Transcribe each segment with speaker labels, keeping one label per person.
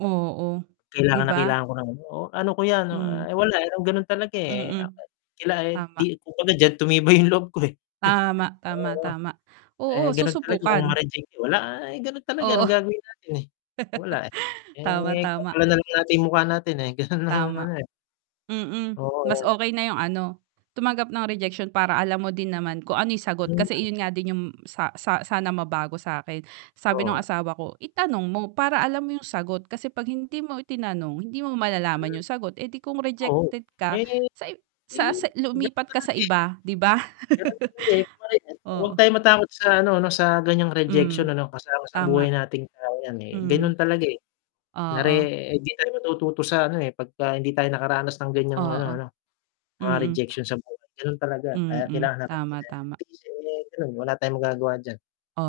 Speaker 1: Oo. Di
Speaker 2: Kailangan na
Speaker 1: ba?
Speaker 2: kailangan ko ng ano, oh, ano ko yan, 'no,
Speaker 1: Hmm.
Speaker 2: ah, eh, wala, eh, ganun talaga, eh. Ah,
Speaker 1: Mm.
Speaker 2: eh, kila e di
Speaker 1: Tama.
Speaker 2: kuku na diyan, tumibay yung loob ko, eh.
Speaker 1: Tama, tama,
Speaker 2: Oo.
Speaker 1: tama. Oo,
Speaker 2: Eh, ganun talaga kung
Speaker 1: susubukan.
Speaker 2: ma-reject yun. Wala, ah, eh, ganun talaga,
Speaker 1: Oo.
Speaker 2: anong gagawin natin eh, wala, eh.
Speaker 1: Tama,
Speaker 2: Eh,
Speaker 1: tama.
Speaker 2: kapalan na lang natin yung mukha natin. Eh, ganun lang yung
Speaker 1: Tama.
Speaker 2: ano, eh.
Speaker 1: Mm.
Speaker 2: Oo,
Speaker 1: Mas
Speaker 2: ayan.
Speaker 1: okey na yung ano, tumanggap ng rejection para alam mo din naman kung ano yung sagot.
Speaker 2: Ayun nga,
Speaker 1: Kasi
Speaker 2: eh.
Speaker 1: iyon nga din yung sa sa sana mabago sa'kin.
Speaker 2: Oo,
Speaker 1: Sabi nung
Speaker 2: nga.
Speaker 1: asawa ko, itanong mo, para alam mo yung sagot. Kasi 'pag hindi mo itinanong, hindi mo malalaman
Speaker 2: Mm.
Speaker 1: yung sagot. Eh, di kung
Speaker 2: Oo.
Speaker 1: rejected ka
Speaker 2: Ay, ngayon mo
Speaker 1: sa ib sa
Speaker 2: ayun,
Speaker 1: sa
Speaker 2: ganun
Speaker 1: lumipat ka sa
Speaker 2: talaga, eh.
Speaker 1: iba, di ba?
Speaker 2: Ganun talaga, eh. [unintelligible] wag
Speaker 1: Oo.
Speaker 2: tayo matakot sa ano 'no, sa ganyang rejection
Speaker 1: Hmm.
Speaker 2: ano. Kasama sa buhay
Speaker 1: Tama.
Speaker 2: natin tao 'yan, eh.
Speaker 1: Hmm.
Speaker 2: Ganun talaga, eh. Nare
Speaker 1: Oo.
Speaker 2: eh, hindi tayo matututo sa ano, eh, pagka hindi tayo nakaranas ng ganyang ano
Speaker 1: Oo.
Speaker 2: 'no, mga
Speaker 1: Mm.
Speaker 2: rejection sa buhay. Gano'n talaga, kaya
Speaker 1: Mm.
Speaker 2: kailangan natin
Speaker 1: Tama,
Speaker 2: yan
Speaker 1: tama.
Speaker 2: tiisin, ganun, wala tayong magagawa diyan.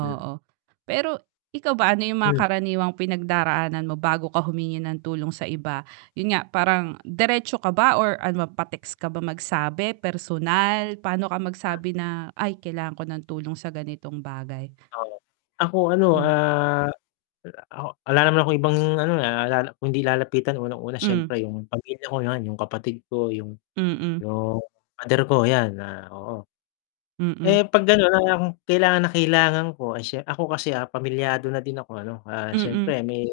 Speaker 2: Hmm.
Speaker 1: Pero ikaw ba ano yung mga
Speaker 2: Hmm.
Speaker 1: karaniwang pinagdaraanan mo bago ka humingi ng tulong sa iba? Yun nga, parang diretso ka ba or ano ba, pa-text ka ba magsabi, personal? Pa'no ka
Speaker 2: Hmm.
Speaker 1: magsabi na, "Ay, kailangan ko ng tulong sa ganitong bagay."
Speaker 2: Oo. Ako ano,
Speaker 1: Hmm.
Speaker 2: ah, wala ako, 'ala naman akong ibang ano, naalala kundi lalapitan unang-una,
Speaker 1: Hmm.
Speaker 2: siyempre yung pamilya ko, 'yan. Yung kapatid ko, yung
Speaker 1: Mm.
Speaker 2: yung father ko, 'yan, ah, oo. Eh,
Speaker 1: Mm.
Speaker 2: 'pag gano'n ang kailangan na kailangan ko ay, sye ako kasi, ah, pamilyado na din ako ano? Ah,
Speaker 1: Mm.
Speaker 2: siyempre may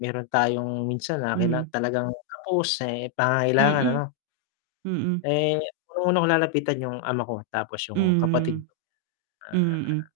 Speaker 2: meron tayong minsan na kaila
Speaker 1: Hmm.
Speaker 2: talagang kapos, eh, pangangailangan
Speaker 1: Mm.
Speaker 2: ano?
Speaker 1: Mm.
Speaker 2: Eh, unang-una kong lalapitan yung ama ko, tapos yung kapatid
Speaker 1: Hmm.
Speaker 2: ko, ah
Speaker 1: Mm.